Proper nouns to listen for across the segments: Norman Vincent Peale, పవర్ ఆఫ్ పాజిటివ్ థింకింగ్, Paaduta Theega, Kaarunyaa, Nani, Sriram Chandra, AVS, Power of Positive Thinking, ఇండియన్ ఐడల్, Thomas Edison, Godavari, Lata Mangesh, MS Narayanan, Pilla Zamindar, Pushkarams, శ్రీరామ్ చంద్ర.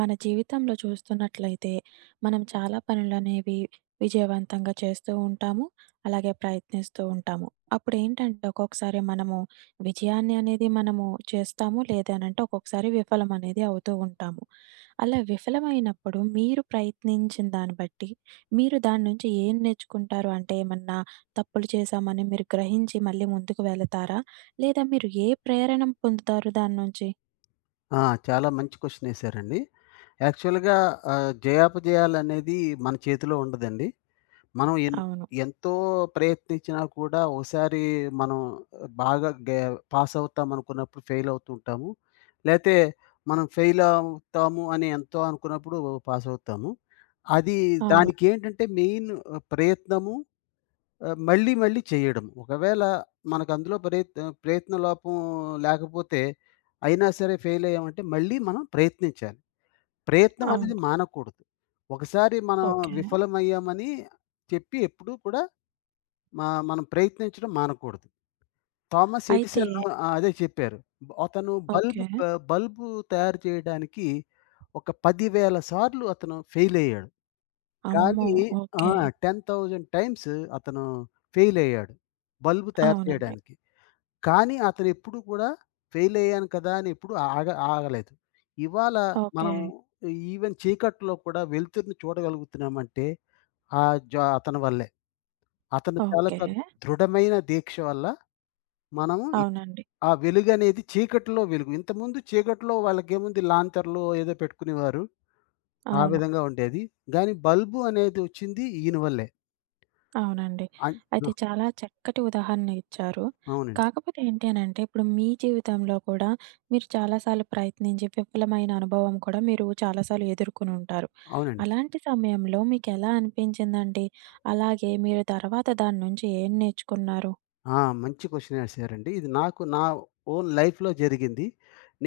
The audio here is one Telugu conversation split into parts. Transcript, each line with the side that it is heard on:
right: మన జీవితంలో చూస్తున్నట్లయితే మనం చాలా పనులనేవి విజయవంతంగా చేస్తూ ఉంటాము. అలాగే ప్రయత్నిస్తూ ఉంటాము. అప్పుడేంటంటే ఒక్కొక్కసారి మనము విజయాన్ని అనేది మనము చేస్తాము. లేదనంటే ఒక్కొక్కసారి విఫలం అనేది అవుతూ ఉంటాము. అలా విఫలమైనప్పుడు మీరు ప్రయత్నించిన దాన్ని బట్టి మీరు దాని నుంచి ఏం నేర్చుకుంటారు? అంటే ఏమన్నా తప్పులు చేశామని మీరు గ్రహించి మళ్ళీ ముందుకు వెళతారా? లేదా మీరు ఏ ప్రేరణ పొందుతారు దాన్నుంచి?
left: ఆ! చాలా మంచి క్వెషన్ ఏసారండి. యాక్చువల్‌గా జయాపజయాలనేది మన చేతిలో ఉండదండి. మనం ఎన్
right: అవును.
left: ఎంతో ప్రయత్నించినా కూడా ఓసారి మనం బాగా గే పాస్ అవుతాం అనుకున్నప్పుడు ఫెయిల్ అవుతూ ఉంటాము. లేతే మనం ఫెయిల్ అవుతాము అని ఎంతో అనుకున్నప్పుడు పాస్ అవుతాము. అది
right: అవును.
left: దానికేంటంటే మెయిన్ ప్రయత్నము మళ్ళీ మళ్ళీ చేయడం. ఒకవేళ మనకందులో ప్రయత్న లోపం లేకపోతే అయినా సరే ఫెయిలయ్యామంటే మళ్ళీ మనం ప్రయత్నించాలి. ప్రయత్నం
right: అవును.
left: అనేది మానకూడదు. ఒకసారి మనం
right: ఓకే.
left: విఫలమయ్యామని చెప్పి ఎప్పుడూ కూడా మనం ప్రయత్నించడం మానకూడదు. థామస్
right: అయితే
left: ఎడిసన్ అదే చెప్పారు. బ- అతను బల్బ్
right: ఓకే.
left: ప బల్బు తయారు చేయడానికి ఒక 10,000 సార్లు అతను ఫెయిలయ్యాడు.
right: అమ్మో!
left: కానీ ఆ!
right: ఓకే.
left: 10,000 టైమ్స్ అతను ఫెయిల్ అయ్యాడు. బల్బు తయారు
right: అవునండి.
left: చేయడానికి. కానీ అతనెప్పుడు కూడా ఫెయిల్ అయ్యాను కదా అని ఎప్పుడు ఆగ ఆగలేదు. ఇవాళ
right: ఓకే.
left: మనం ఈవెన్ చీకట్లో కూడా వెలుతురుని చూడగలుగుతున్నామంటే ఆ జ అతని వల్లే. అతని
right: ఓకే.
left: తాలూకా దృఢమైన దీక్ష వల్ల మనము ఇప్
right: అవునండి.
left: ఆ వెలుగనేది చీకటిలో వెలుగు. ఇంతకుముందు చీకటిలో వాళ్ళకేముంది, లాంతర్‌లో ఏదో పెట్టుకునేవారు. ఆ
right: అవును.
left: విధంగా ఉండేది. గానీ బల్బు అనేది వచ్చింది ఈయన వల్లే.
right: అవునండి.
left: అన్ ఆ!
right: అయితే చాలా చక్కటి ఉదాహరణ ఇచ్చారు.
left: అవునండి.
right: కాకపోతే ఏంటి అనంటే, ఇప్పుడు మీ జీవితంలో కూడా మీరు చాలా సార్లు ప్రయత్నించి విఫలమైన అనుభవం కూడా మీరు చాలా సార్లు ఎదుర్కొని ఉంటారు.
left: అవునండి.
right: అలాంటి సమయంలో మీకెలా అనిపించిందండి? అలాగే మీరు తర్వాత దాని నుంచి ఏం నేర్చుకున్నారు?
left: ఆ! మంచి క్వెషన్ ఏశారండి. ఇది నాకు నా ఓన్ లైఫ్‌లో జరిగింది.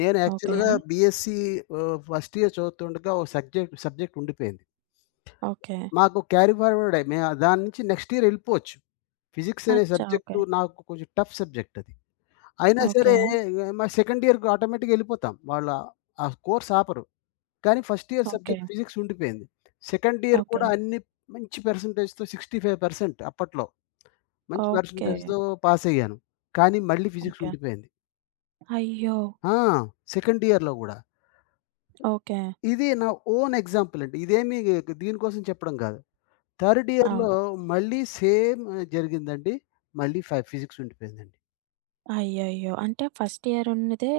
left: నేను
right: ఓకే.
left: యాక్చువల్‌గా బీఎస్సీ ఫస్ట్ ఇయర్ చదువుతుండగా ఓ సబ్జెక్ట్ సబ్జెక్ట్ ఉండిపోయింది.
right: ఓకే.
left: మాకు క్యారీ ఫార్వర్డ్ మే దాని నుంచి నెక్స్ట్ ఇయర్ ఎళ్ళిపోవచ్చు. ఫిజిక్స్ అనే
right: అచ్చా! ఓకే.
left: సబ్జెక్టు నాకు కొంచెం టఫ్ సబ్జెక్ట్ అది. అయినా సరే
right: ఓకే.
left: ఏ, మా సెకండ్ ఇయర్‌కి ఆటోమేటిక్‌గా ఎళ్ళిపోతాం. ఆ కోర్స్ ఆపరు. కానీ first year
right: okay.
left: Subject physics ఉండిపోయింది. Second year
right: okay.
left: కూడా అన్ని మంచి పర్సెంటేజ్‌తో 65% అప్పట్లో. మంచి
right: ఓకే.
left: పర్సెంటేజ్‌తో పాసయ్యాను. కానీ మళ్ళీ ఫిజిక్స్
right: ఓకే.
left: ఉండిపోయింది.
right: అయ్యో!
left: ఆ! సెకండ్ ఇయర్‌లో గూడా.
right: ఓకే.
left: ఇది నా ఓన్ ఎగ్జాంపుల్ అండి. దీనికోసం చెప్పడం గాదు. థర్డ్ ఇయర్‌లో
right: అవును.
left: మళ్ళీ సేమ్ జరిగిందండి. మళ్ళీ ఫిజిక్స్ ఉండిపోయిందండి.
right: అయ్యయ్యో! అంటే ఫస్ట్ ఇయర్ ఉన్నదే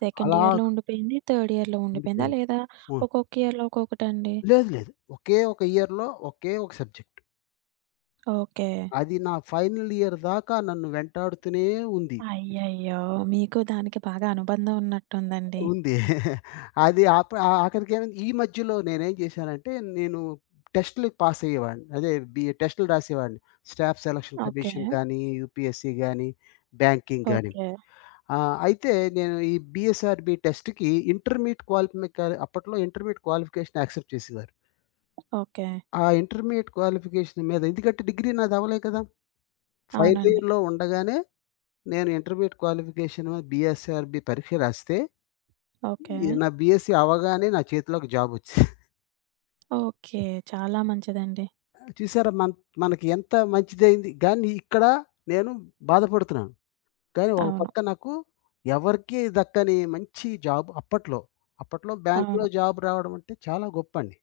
right: సెకండ్
left: అలా
right: ఇయర్‌లో ఉండిపోయింది. థర్డ్ ఇయర్‌లో ఉండిపోయిందా?
left: ఉండిపోయింది.
right: లేదా
left: హ్మ్.
right: ఒక్కొక్క ఇయర్‌లో ఒక్కొక్కటండి?
left: లేదు, లేదు. ఒకే ఒక ఇయర్‌లో ఒకే ఒక సబ్జెక్ట్.
right: ఓకే.
left: అది నా ఫైనల్ ఇయర్ దాకా నన్ను వెంటాడుతూనే ఉంది.
right: అయ్యయ్యో! మీకు దానికి బాగా అనుబంధం ఉన్నట్టుందండి.
left: ఉంది. అది ఆప్ ఆ ఆఖరికేమైంది ఈ మధ్యలో నేనేం జేశానంటే, నేను టెస్ట్‌లకి పాస్ అయ్యేవాడిని. అదే బి టెస్ట్‌లు రాసేవాడిని. Staff selection
right: okay.
left: కమిషన్ కానీ, యూపీఎస్‌సీ గానీ, బ్యాంకింగ్ గానీ.
right: ఓకే.
left: అయితే నేను ఈ బీఎస్ఆర్‌బీ టెస్ట్‌కి ఇంటర్మీడియేట్ క్వాలిఫిక అప్పట్లో ఇంటర్మీడియేట్ క్వాలిఫికేషన్ యాక్సెప్ట్ చేసేవారు.
right: ఓకే.
left: ఆ ఇంటర్మీడియేట్ క్వాలిఫికేషన్ మీద, ఎందుకంటే డిగ్రీ నాది అవ్వలే కదా! ఫైనల్
right: అవునండి.
left: ఇయర్‌లో ఉండగానే నేను ఇంటర్మీడియేట్ క్వాలిఫికేషన్ బీఎస్ఆర్‌బీ పరీక్ష రాస్తే,
right: ఓకే.
left: ఈ నా బీఎస్సీ అవ్వగానే నా చేతిలోకి జాబొచ్చేసింది.
right: ఓకే. చాలా మంచిదండి.
left: చూసారా మన్ మనకి ఎంత మంచిదయింది. గానీ ఇక్కడ నేను బాధపడుతున్నాను. కానీ ఒక
right: అవును.
left: పక్క నాకు ఎవరికీ దక్కని మంచి జాబ్ అప్పట్లో. అప్పట్లో బ్యాంక్‌లో
right: అవును.
left: జాబ్ రావడం అంటే చాలా గొప్పండి.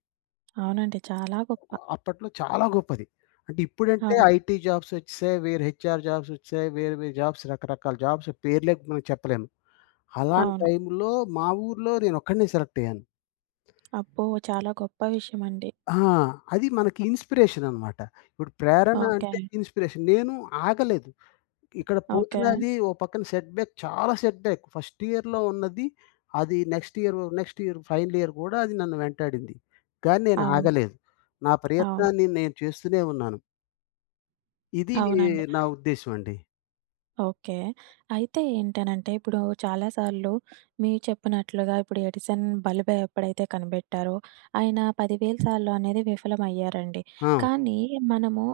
right: అవునండి. చాలా గొప్ప.
left: అప్పట్లో చాలా గొప్పది. అంటే ఇప్పుడంటే
right: అవును.
left: ఐటీ జాబ్స్ వచ్చేసాయి. వేరే హెచ్ఆర్ జాబ్స్ వచ్చేసాయి. వేరే వేరే జాబ్స్, రకరకాల జాబ్స్, పేర్లే మనం చెప్పలేము. అలాంటి
right: అవును.
left: టైంలో మా ఊర్లో నేనొక్కడినే సెలెక్ట్ అయ్యాను.
right: అబ్బో! చాలా గొప్ప విషయమండి.
left: ఆ! అది మనకి ఇన్‌స్పిరేషన్ అన్నమాట. ఇప్పుడు ప్రేరణ
right: ఓకే.
left: అంటే ఇన్‌స్పిరేషన్. నేను ఆగలేదు. ఇక్కడ
right: ఓకే.
left: పోతున్నది ఓ పక్కన సెట్ బ్యాక్, చాలా సెట్ బ్యాక్. ఫస్ట్ ఇయర్‌లో ఉన్నది, అది next year, next year, final year గూడా అది నన్ను వెంటాడింది. కానీ నేను
right: అవును.
left: ఆగలేదు. నా
right: అవును.
left: ప్రయత్నాన్ని నేను చేస్తూనే ఉన్నాను. ఇది
right: అవునండి.
left: నా ఉద్దేశ్యం అండి.
right: ఓకే. అయితే ఏంటనంటే, ఇప్పుడు చాలా సార్లు మీరు చెప్పినట్లుగా ఇప్పుడు ఎడిసన్ బల్బ్ ఎప్పుడైతే కనిపెట్టారో, ఆయన 10,000 సార్లు అనేది విఫలమయ్యారండి.
left: ఆ!
right: కానీ మనము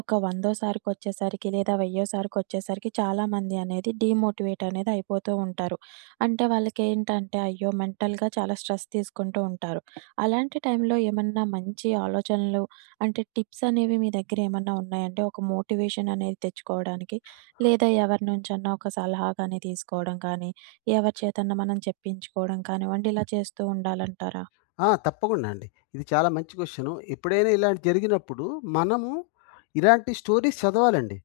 right: ఒక వందో సారికొచ్చేసరికి లేదా వెయ్యో సారికొచ్చేసరికి చాలామంది అనేది డీమోటివేట్ అనేది అయిపోతూ ఉంటారు. అంటే వాళ్ళకేంటంటే, అయ్యో! మెంటల్‌గా చాలా స్ట్రెస్ తీసుకుంటూ ఉంటారు. అలాంటి టైంలో ఏమన్నా మంచి ఆలోచనలు అంటే టిప్స్ అనేవి మీ దగ్గర ఏమన్నా ఉన్నాయండి? ఒక మోటివేషన్ అనేది తెచ్చుకోవడానికి? లేదా ఎవరి నుంచన్నా ఒక సలహా గానీ తీసుకోవడం కానీ, ఎవరి చేతన్నా మనం చెప్పించుకోవడం కానివ్వండి, ఇలా చేస్తూ ఉండాలంటారా?
left: ఆ! తప్పకుండా అండి. ఇది చాలా మంచి క్వెషన్. ఎప్పుడైనా ఇలాంటి జరిగినప్పుడు మనము ఇలాంటి స్టోరీస్ చదవాలండి.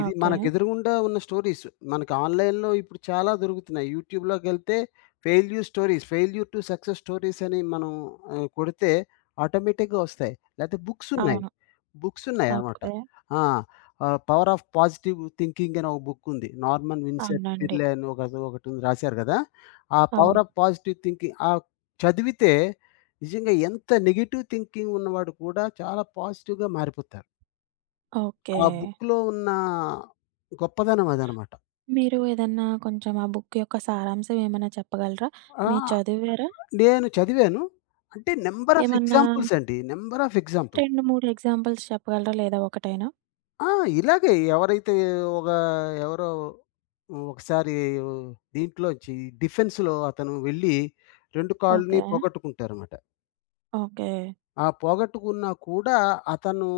left: ఇది
right: ఓకే.
left: మనకెదురుగుండా ఉన్న స్టోరీస్. మనకు ఆన్‌లైన్‌లో ఇప్పుడు చాలా దొరుకుతున్నాయి. యూట్యూబ్‌లోకెళ్తే failure stories, failure to success stories అని మనం కొడితే ఆటోమేటిక్‌గా వస్తాయి. లేతే బుక్సున్నాయి.
right: అవును.
left: బుక్సున్నాయనమాట.
right: ఓకే.
left: ఆ! 'పవర్ ఆఫ్ పాజిటివ్ థింకింగ్' అని ఒక బుక్కుంది. నార్మన్ విన్సెంట్
right: అవునండి.
left: పిర్లే అని ఒకటుంది రాశారు గదా! ఆ 'పవర్
right: అవును.
left: ఆఫ్ పాజిటివ్ థింకింగ్' చదివితే నిజంగా ఎంత నెగెటివ్ థింకింగ్ ఉన్నవాడు కూడా చాలా పాజిటివ్‌గా మారిపోతాడు.
right: ఓకే.
left: ఆ బుక్‌లో ఉన్న గొప్పదనం అదనమాట.
right: మీరు ఏదన్నా కొంచెం ఆ బుక్ యొక్క సారాంశం ఏమన్నా చెప్పగలరా? మీరు
left: ఆ!
right: చదివారా?
left: నేను చదివాను. అంటే నంబర్ ఆఫ్
right: ఏమన్నా
left: ఎగ్జాంపుల్స్ అండి, నంబర్ ఆఫ్ ఎగ్జాంపుల్స్.
right: 2, 3 ఎగ్జాంపుల్స్ చెప్పగలరా? లేదా ఒకటైనా?
left: ఆ! ఇలాగే ఎవరైతే ఒక ఎవరో ఒకసారి దీంట్లోంచి డిఫెన్స్‌లో అతను వెళ్లి 2 కాళ్ళని
right: ఓకే.
left: పోగొట్టుకుంటారనమాట.
right: ఓకే.
left: ఆ పోగొట్టుకున్నా కూడా అతను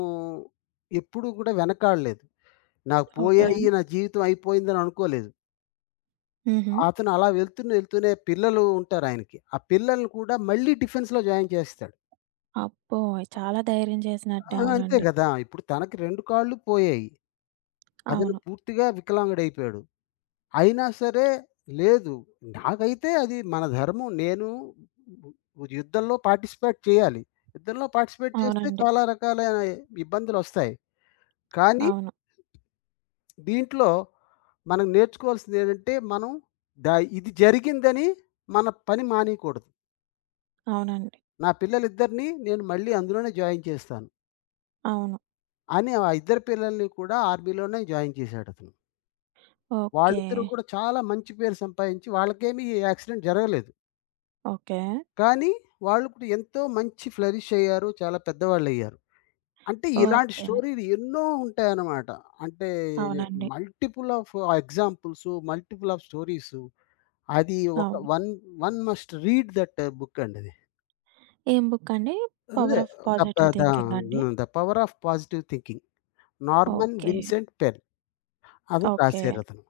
left: ఎప్పుడూ కూడా వెనకాడలేదు. నాకు
right: ఓకే.
left: పోయాయి, నా జీవితం అయిపోయిందని అనుకోలేదు.
right: హుహు.
left: అతను అలా వెళ్తూనే, వెళ్తూనే, పిల్లలు ఉంటారాయనకి. ఆ పిల్లల్ని కూడా మళ్ళీ డిఫెన్స్‌లో జాయిన్ చేసేసాడు.
right: అబ్బో! చాలా ధైర్యం చేసినట్టే.
left: అంతే
right: అవునండి.
left: గదా! ఇప్పుడు తనకి 2 కాళ్ళు పోయాయి. అతను
right: అవును.
left: పూర్తిగా వికలాంగుడైపోయాడు. అయినా సరే లేదు. నాకైతే అది మన ధర్మం. నేను యుద్ధంలో పార్టిసిపేట్ చేయాలి. యుద్ధంలో పార్టిసిపేట్ చేస్తే
right: అవునండి.
left: చాలా రకాలైన ఇబ్బందులొస్తాయి. కానీ
right: అవును.
left: దీంట్లో మనం నేర్చుకోవాల్సిందేంటంటే మనం ద ఇది జరిగిందని మన పని మానేయకూడదు.
right: అవునండి.
left: నా పిల్లలిద్దరిని నేను మళ్ళీ అందులోనే జాయిన్ చేస్తాను
right: అవును.
left: అని ఆ ఇద్దరు పిల్లల్ని కూడా ఆర్మీలోనే జాయిన్ చేశాడతను.
right: ఓకే.
left: వాళ్ళిద్దరూ కూడా చాలా మంచి పేరు సంపాదించి, వాళ్ళకేమి ఈ యాక్సిడెంట్ జరగలేదు.
right: ఓకే.
left: కానీ వాళ్ళు కూడా ఎంతో మంచి ఫ్లరిష్ అయ్యారు. చాలా పెద్దవాళ్ళయ్యారు. అంటే ఇలాంటి
right: ఓకే.
left: స్టోరీలు ఎన్నో ఉంటాయన్నమాట. అంటే
right: అవునండి.
left: Multiple of examples, multiple of stories. అది ఒక
right: అవును.
left: One one must read that book అండి అది.
right: ఏం బుక్ అండి?
left: అదే
right: 'power of
left: the
right: positive
left: the
right: thinking' అండి?
left: The పవర్ ఆఫ్ పాజిటివ్ థింకింగ్. Norman
right: okay.
left: Vincent Pen. అది
right: ఓకే.
left: రాశారు అతను.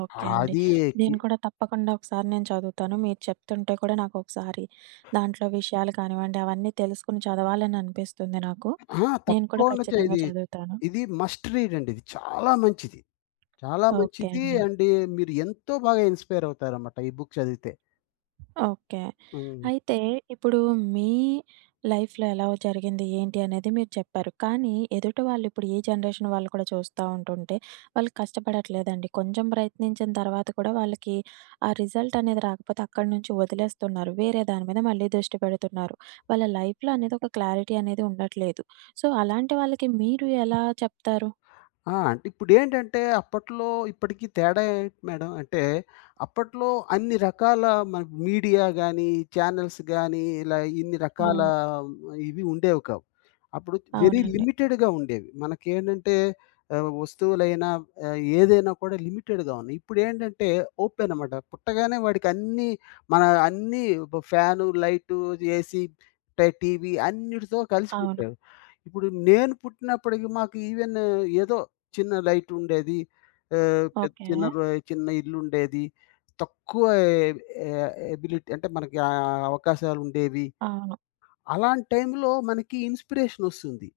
right: ఓకే
left: రాశారతను.
right: అండి.
left: అది కి
right: నేను కూడా తప్పకుండా ఒకసారి నేను చదువుతాను. మీరు చెప్తుంటే కూడా నాకు ఒకసారి దాంట్లో విషయాలు కానివ్వండి, అవన్నీ తెలుసుకొని చదవాలని అనిపిస్తుంది నాకు. నేను కూడా
left: తప్పకుండా
right: ఖచ్చితంగా
left: ఇది,
right: చదువుతాను.
left: ఇది మస్ట్ రీడ్ అండి. ఇది చాలా మంచిది. చాలా
right: ఓకే
left: మంచిది.
right: అండి.
left: అండ్ మీరు ఎంతో బాగా ఇన్‌స్పైర్ అవుతారన్నమాట ఈ బుక్ చదివితే.
right: ఓకే.
left: హ్మ్.
right: అయితే ఇప్పుడు మీ లైఫ్‌లో ఎలా జరిగింది, ఏంటి అనేది మీరు చెప్పారు. కానీ ఎదుటి వాళ్ళు ఇప్పుడు ఈ జనరేషన్ వాళ్ళు కూడా చూస్తా ఉంటుంటే, వాళ్ళు కష్టపడట్లేదండి. కొంచెం ప్రయత్నించిన తర్వాత కూడా వాళ్ళకి ఆ రిజల్ట్ అనేది రాకపోతే అక్కడి నుంచి వదిలేస్తున్నారు. వేరే దాని మీద మళ్ళీ దృష్టి పెడుతున్నారు. వాళ్ళ లైఫ్‌లో అనేది ఒక క్లారిటీ అనేది ఉండట్లేదు. సో, అలాంటి వాళ్ళకి మీరు ఎలా చెప్తారు?
left: అంటే ఇప్పుడేంటంటే అప్పట్లో, ఇప్పటికి తేడా ఏంటి మేడం అంటే, అప్పట్లో అన్ని రకాల మన మీడియా గానీ, ఛానెల్స్ గానీ, ఇలా ఇన్ని రకాల
right: అవును.
left: ఇవి ఉండేవి కావు. అప్పుడు వెరీ
right: అవునండి.
left: లిమిటెడ్‌గా ఉండేవి. మనకేంటంటే వస్తువులైనా ఏదైనా కూడా లిమిటెడ్‌గా ఉన్నాయి. ఇప్పుడేంటంటే ఓపెన్ అనమాట. పుట్టగానే వాడికి అన్నీ మన అన్నీ బ ఫ్యాను, లైటు, ఏసీ, టీవీ అన్నిటితో కలిసి
right: అవును.
left: పుట్టారు. ఇప్పుడు నేను పుట్టినప్పటికి మాకు ఈవెన్ ఏదో చిన్న లైట్ ఉండేది. ఆహ్, పె
right: ఓకే.
left: చిన్న రొ చిన్న ఇల్లుండేది. తక్కువ ఎ ఎ ఎబిలిటీ అంటే మనకి అవకాశాలుండేవి.
right: అవును.
left: అలాంటి టైంలో మనకి ఇన్‌స్పిరేషనొస్తుంది.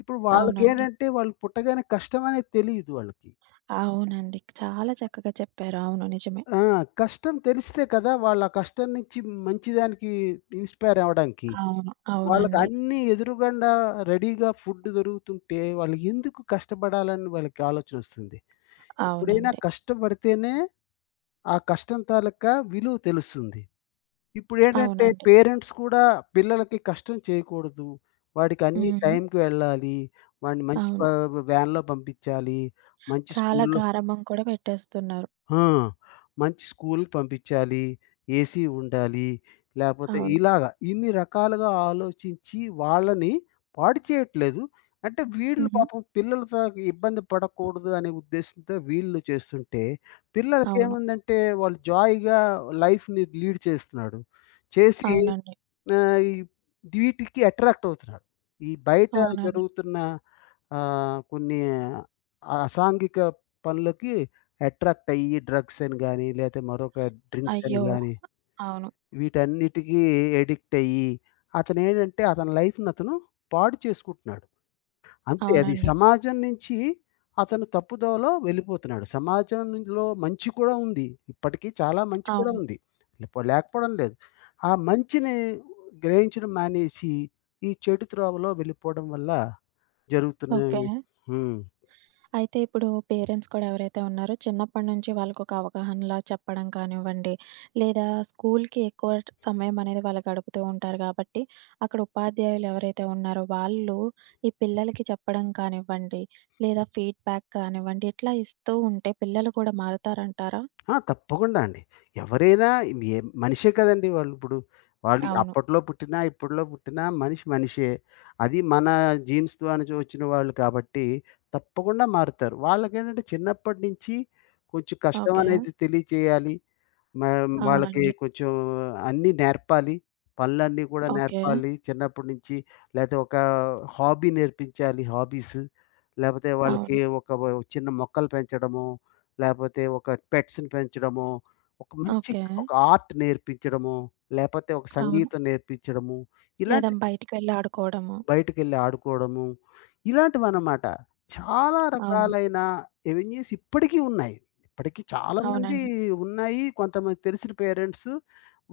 left: ఇప్పుడు
right: అవునండి.
left: వాళ్ళకేంటంటే వాళ్ళు పుట్టగానే కష్టం అనేది తెలీదు వాళ్ళకి.
right: అవునండి. చాలా చక్కగా చెప్పారు. అవును. నిజమే.
left: ఆ! కష్టం తెలిస్తే కదా! వాళ్ళా కష్టం నుంచి మంచిదానికి ఇన్‌స్పైర్ అవ్వడానికి.
right: అవును.
left: వాళ్ళకి
right: అవునండి.
left: అన్నీ ఎదురుగుండా రెడీగా ఫుడ్ దొరుకుతుంటే వాళ్ళెందుకు కష్టపడాలని వాళ్ళకి ఆలోచనొస్తుంది. ఎప్పుడైనా
right: అవునండి.
left: కష్టపడితేనే ఆ కష్టం తాలూకా విలువ తెలుస్తుంది. ఇప్పుడేంటంటే
right: అవునండి.
left: పేరెంట్స్ కూడా పిల్లలకి కష్టం చేయకూడదు. వాడికి అన్నీ
right: హ్మ్.
left: టైంకి వెళ్ళాలి. వాడిని మంచి ప
right: అవును.
left: వ్యాన్‌లో పంపించాలి. మంచి
right: చాలా
left: స్కూల్‌లో
right: గారాబం కూడా పెట్టేస్తున్నారు.
left: ఆ! మంచి స్కూల్‌కి పంపించాలి. ఏసీ ఉండాలి. లేపోతే
right: అవును.
left: ఇలాగ ఇన్ని రకాలుగా ఆలోచించి వాళ్ళని పాడు చేయట్లేదు. అంటే వీళ్ళు
right: హుహు.
left: పాపం పిల్లలతో ఇబ్బంది పడకూడదు అనే ఉద్దేశ్యంతో వీళ్ళు చేస్తుంటే,
right: అవును.
left: పిల్లలకేముందంటే వాళ్ళు జాయ్‌గా లైఫ్‌ని లీడ్ చేస్తున్నాడు. చేసి
right: అవునండి.
left: ఆహ్, ఈ వీటికి అట్రాక్ట్ అవుతున్నాడు. ఈ బయట
right: అవునండి.
left: జరుగుతున్న కొన్ని అసాంఘిక పనులకి అట్రాక్ట్ అయ్యి డ్రగ్స్ అని గాని, లేతే మరొక డ్రింక్స్ అని
right: అయ్యో!
left: గాని,
right: అవును.
left: వీటన్నిటికి అడిక్ట్ అయ్యి అతనేంటంటే అతని లైఫ్‌ని అతను పాడు చేసుకుంటున్నాడు. అంతే అది
right: అవునండి.
left: సమాజం నుంచి అతను తప్పుదోవలో వెళ్ళిపోతున్నాడు. సమాజంలో మంచి కూడా ఉంది. ఇప్పటికీ చాలా మంచి కూడా
right: అవును.
left: ఉంది. లేకపోవడం లేదు. ఆ మంచిని గ్రహించడం మానేసి, ఈ చెడు త్రోవలో వెళ్ళిపోవడం వల్ల
right: ఓకే.
left: జరుగుతున్నాయి. హ్మ్.
right: అయితే ఇప్పుడు పేరెంట్స్ కూడా ఎవరైతే ఉన్నారో చిన్నప్పటి నుంచి వాళ్ళకొక అవగాహనలా చెప్పడం కానివ్వండి, లేదా స్కూల్‌కి ఎక్కువ సమయం అనేది వాళ్ళు గడుపుతూ ఉంటారు కాబట్టి, అక్కడ ఉపాధ్యాయులు ఎవరైతే ఉన్నారో వాళ్ళు ఈ పిల్లలకి చెప్పడం కానివ్వండి, లేదా ఫీడ్‌బ్యాక్ కానివ్వండి, ఇట్లా ఇస్తూ ఉంటే పిల్లలు కూడా మారుతారంటారా?
left: తప్పకుండా అండి. ఎవరైనా ఏ మనిషే కదండీ వాళ్ళిప్పుడు. వాళ్ళు
right: అవును.
left: అప్పట్లో పుట్టినా, ఇప్పట్లో పుట్టినా మనిషి మనిషే. అది మన జీన్స్ ద్వారా వచ్చిన వాళ్ళు కాబట్టి తప్పకుండా మారుతారు. వాళ్ళకేంటంటే చిన్నప్పటి నుంచి కొంచెం కష్టం
right: ఓకే.
left: అనేది తెలియచేయాలి. మనం వాళ్ళకి
right: అవునండి.
left: కొంచెం అన్నీ నేర్పాలి. పనులన్నీ కూడా
right: ఓకే.
left: నేర్పాలి చిన్నప్పటి నుంచి. లేతే ఒక హాబీ నేర్పించాలి, హాబీస్. లేపోతే వాళ్ళకి
right: అవును.
left: ఒక వ చిన్న మొక్కలు పెంచడమో, లేపోతే ఒక పెట్స్‌ని పెంచడమో, ఒక మంచి
right: ఓకే.
left: ఒక ఆర్ట్ నేర్పించడము, లేపోతే ఒక
right: అవును.
left: సంగీతం నేర్పించడము.
right: లేదా
left: ఇలాంటి
right: బయటికెళ్ళి ఆడుకోవడము.
left: బయటికెళ్ళి ఆడుకోవడము. ఇలాంటివనమాట. చాలా
right: అవును.
left: రకాలైన ఎవెన్యూస్ ఇప్పటికీ ఉన్నాయి. ఇప్పటికి చాలామంది
right: అవునండి.
left: ఉన్నాయి. కొంతమంది తెలిసిన పేరెంట్స్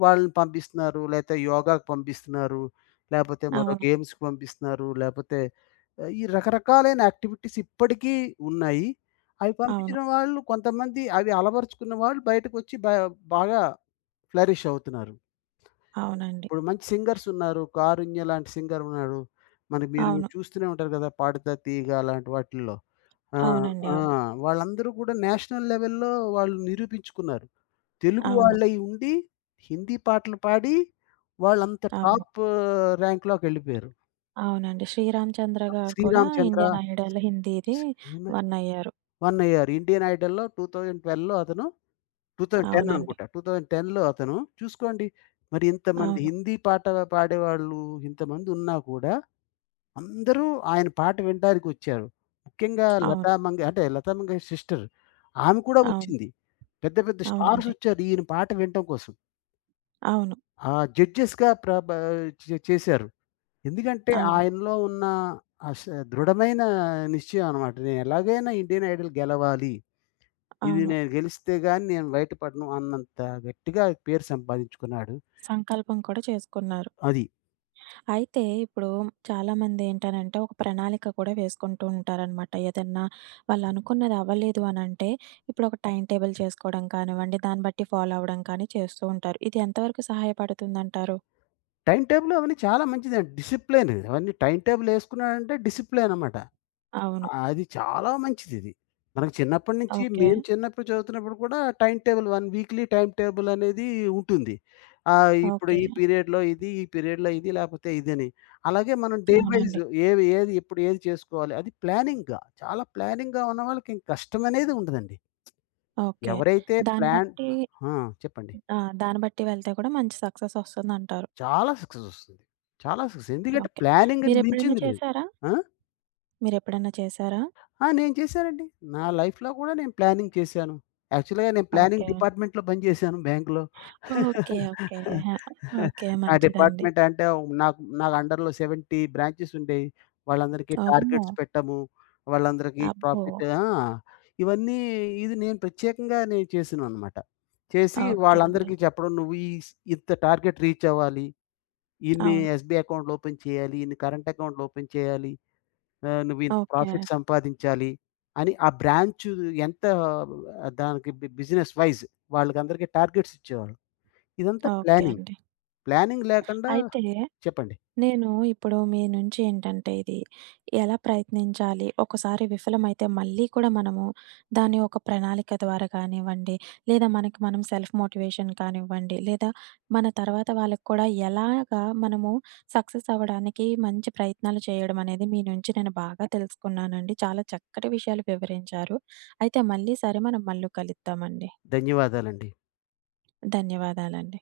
left: వాళ్ళని పంపిస్తున్నారు. లేతే యోగాకు పంపిస్తున్నారు. లేపోతే మరో
right: అవును.
left: గేమ్స్‌కి పంపిస్తున్నారు. లేపోతే ఈ రకరకాలైన యాక్టివిటీస్ ఇప్పటికీ ఉన్నాయి. అవి
right: అవును.
left: పంపించిన వాళ్ళు కొంతమంది, అవి అలవరుచుకున్న వాళ్ళు బయటకొచ్చి బాగా ఫ్లరిష్ అవుతున్నారు.
right: అవునండి.
left: ఇప్పుడు మంచి సింగర్స్ ఉన్నారు. 'కారుణ్య' లాంటి సింగర్ ఉన్నాడు. మనకి మీరు
right: అవును.
left: చూస్తూనే ఉంటారు కదా! 'పాడుతా తీగ' లాంటి వాటిల్లో.
right: అవునండి.
left: అవును. ఆ!
right: అవును.
left: వాళ్ళందరూ కూడా నేషనల్ లెవెల్‌లో వాళ్ళు నిరూపించుకున్నారు. తెలుగు
right: అవును.
left: వాళ్ళై ఉండి, హిందీ పాటలు పాడి వాళ్ళంత
right: అవును.
left: టాప్ ర్యాంక్‌లోకెళ్ళిపోయారు.
right: అవునండి. 'శ్రీరామ్ చంద్ర' గారు కూడా
left: 'శ్రీరామ్ చంద్ర'
right: 'ఇండియన్ ఐడల్' హిందీది విన్ అయ్యారు.
left: వన్నయ్యారు. 'ఇండియన్ ఐడల్‌లో' 2012లో అతను 2010
right: అవునండి.
left: అనుకుంటా. 2010లో అతను. చూసుకోండి. మరి ఇంతమంది
right: అవును.
left: హిందీ పాట పాడేవాళ్ళు ఇంతమంది ఉన్నా కూడా అందరూ ఆయన పాట వినడానికి వచ్చారు. ముఖ్యంగా
right: అవును.
left: లతా మంగ్ అంటే లతా మంగేష్ సిస్టర్ ఆమె కూడా
right: అవును.
left: వచ్చింది. పెద్ద పెద్ద స్టార్స్
right: అవునండి.
left: వచ్చారు ఈయన పాట వినటం కోసం.
right: అవును.
left: ఆ జడ్జెస్‌గా ప్రభ చే చేశారు. ఎందుకంటే
right: అవును.
left: ఆయనలో ఉన్న ఆ స దృఢమైన నిశ్చయం అనమాట. నేను ఎలాగైనా ఇండియన్ ఐడల్ గెలవాలి. ఇది
right: అవును.
left: నేను గెలిస్తే గాని నేను బయటపడను అన్నంత గట్టిగా పేరు సంపాదించుకున్నాడు.
right: సంకల్పం కూడా చేసుకున్నారు.
left: అది.
right: అయితే ఇప్పుడు చాలామంది ఏంటనంటే ఒక ప్రణాళిక కూడా వేసుకుంటూ ఉంటారనమాట. ఏదన్నా వాళ్ళు అనుకున్నది అవ్వలేదు అనంటే ఇప్పుడు ఒక టైమ్ టేబుల్ చేసుకోవడం కానివ్వండి, దాన్ని బట్టి ఫాలో అవ్వడం కానీ చేస్తూ ఉంటారు. ఇది ఎంతవరకు సహాయపడుతుందంటారు?
left: టైమ్ టేబుల్ అవన్నీ చాలా మంచిదండి. డిసిప్లైన్, అవన్నీ టైమ్ టేబుల్ ఏసుకున్నాడంటే డిసిప్లైన్ అనమాట.
right: అవును.
left: అది చాలా మంచిదిది. మనకు చిన్నప్పటి నుంచి,
right: ఓకే.
left: మేము చిన్నప్పుడు చదువుతున్నప్పుడు కూడా time table, 1 weekly time table అనేది ఉంటుంది. ఇప్పుడు
right: ఓకే.
left: ఈ పీరియడ్‌లో ఇది, ఈ పీరియడ్‌లో ఇది, లేపోతే ఇదని. అలాగే మనం డే వైస్
right: అవునండి.
left: ఏవి ఏది ఎప్పుడు ఏది చేసుకోవాలి. అది ప్లానింగ్‌గా, చాలా ప్లానింగ్‌గా ఉన్నవాళ్ళకి ఇంక కష్టమనేది ఉండదండి.
right: ఓకే.
left: ఎవరైతే
right: దాన్ని
left: ప్లాన్
right: బట్టి
left: ఆ! చెప్పండి.
right: ఆ! దాన్ని బట్టి వెళ్తే కూడా మంచి సక్సెస్ ఒస్తుందంటారు.
left: చాలా సక్సెస్ ఒస్తుంది. చాలా సక్సెస్. ఎందుకంటే
right: ఓకే.
left: ప్లానింగ్‌ని
right: మీరెప్పుడైనా
left: మించింది లేదు.
right: చేసారా?
left: ఆ!
right: మీరెప్పుడైనా చేసారా?
left: ఆ! నేను చేశానండి. నా లైఫ్‌లో కూడా నేను ప్లానింగ్ చేశాను. యాక్చువల్‌గా నేను ప్లానింగ్
right: ఓకే.
left: డిపార్ట్‌మెంట్‌లో పనిచేశాను బ్యాంక్‌లో.
right: ఓకే. ఓకే. హా! ఓకే.
left: ఆ
right: మంచిదండి.
left: డిపార్ట్‌మెంట్ అంటే నాకు నాకు అండర్‌లో 70 బ్రాంచెస్ ఉండేయి. వాళ్ళందరికీ
right: అమ్మో!
left: టార్గెట్స్ పెట్టము. వాళ్ళందరికీ
right: అబ్బో!
left: ప్రాఫిట్ ఇవన్నీ ఇది నేను ప్రత్యేకంగా చేశాననమాట. చేసి
right: ఓకే అండి.
left: వాళ్ళందరికీ చెప్పడం, నువ్వు ఈ స్ ఇంత టార్గెట్ రీచ్ అవ్వాలి. ఇన్ని
right: అవును.
left: ఎస్‌బీఐ అకౌంట్‌లు ఓపెన్ చేయాలి. ఇన్ని కరెంట్ అకౌంట్‌లు ఓపెన్ చేయాలి. నువ్వింత
right: ఓకే.
left: ప్రాఫిట్ సంపాదించాలి అని ఆ బ్రాంచు ఎంత ఆ, దానికి బి బిజినెస్ వైస్ వాళ్ళకందరికీ టార్గెట్స్ ఇచ్చేవాళ్ళు. ఇదంతా
right: ఓకే
left: ప్లానింగ్.
right: అండి.
left: ప్లానింగ్ లేకుండా
right: అయితే
left: చెప్పండి.
right: నేను ఇప్పుడు మీ నుంచి ఏంటంటే ఇది ఎలా ప్రయత్నించాలి? ఒకసారి విఫలమైతే మళ్ళీ కూడా మనము దాన్ని ఒక ప్రణాళిక ద్వారా కానివ్వండి, లేదా మనకి మనం సెల్ఫ్ మోటివేషన్ కానివ్వండి, లేదా మన తర్వాత వాళ్ళకి కూడా ఎలాగా మనము సక్సెస్ అవ్వడానికి మంచి ప్రయత్నాలు చేయడం అనేది మీ నుంచి నేను బాగా తెలుసుకున్నానండి. చాలా చక్కటి విషయాలు వివరించారు. అయితే మళ్ళీ సరే మనం మళ్ళీ కలుద్దామండి.
left: ధన్యవాదాలండి.
right: ధన్యవాదాలండి.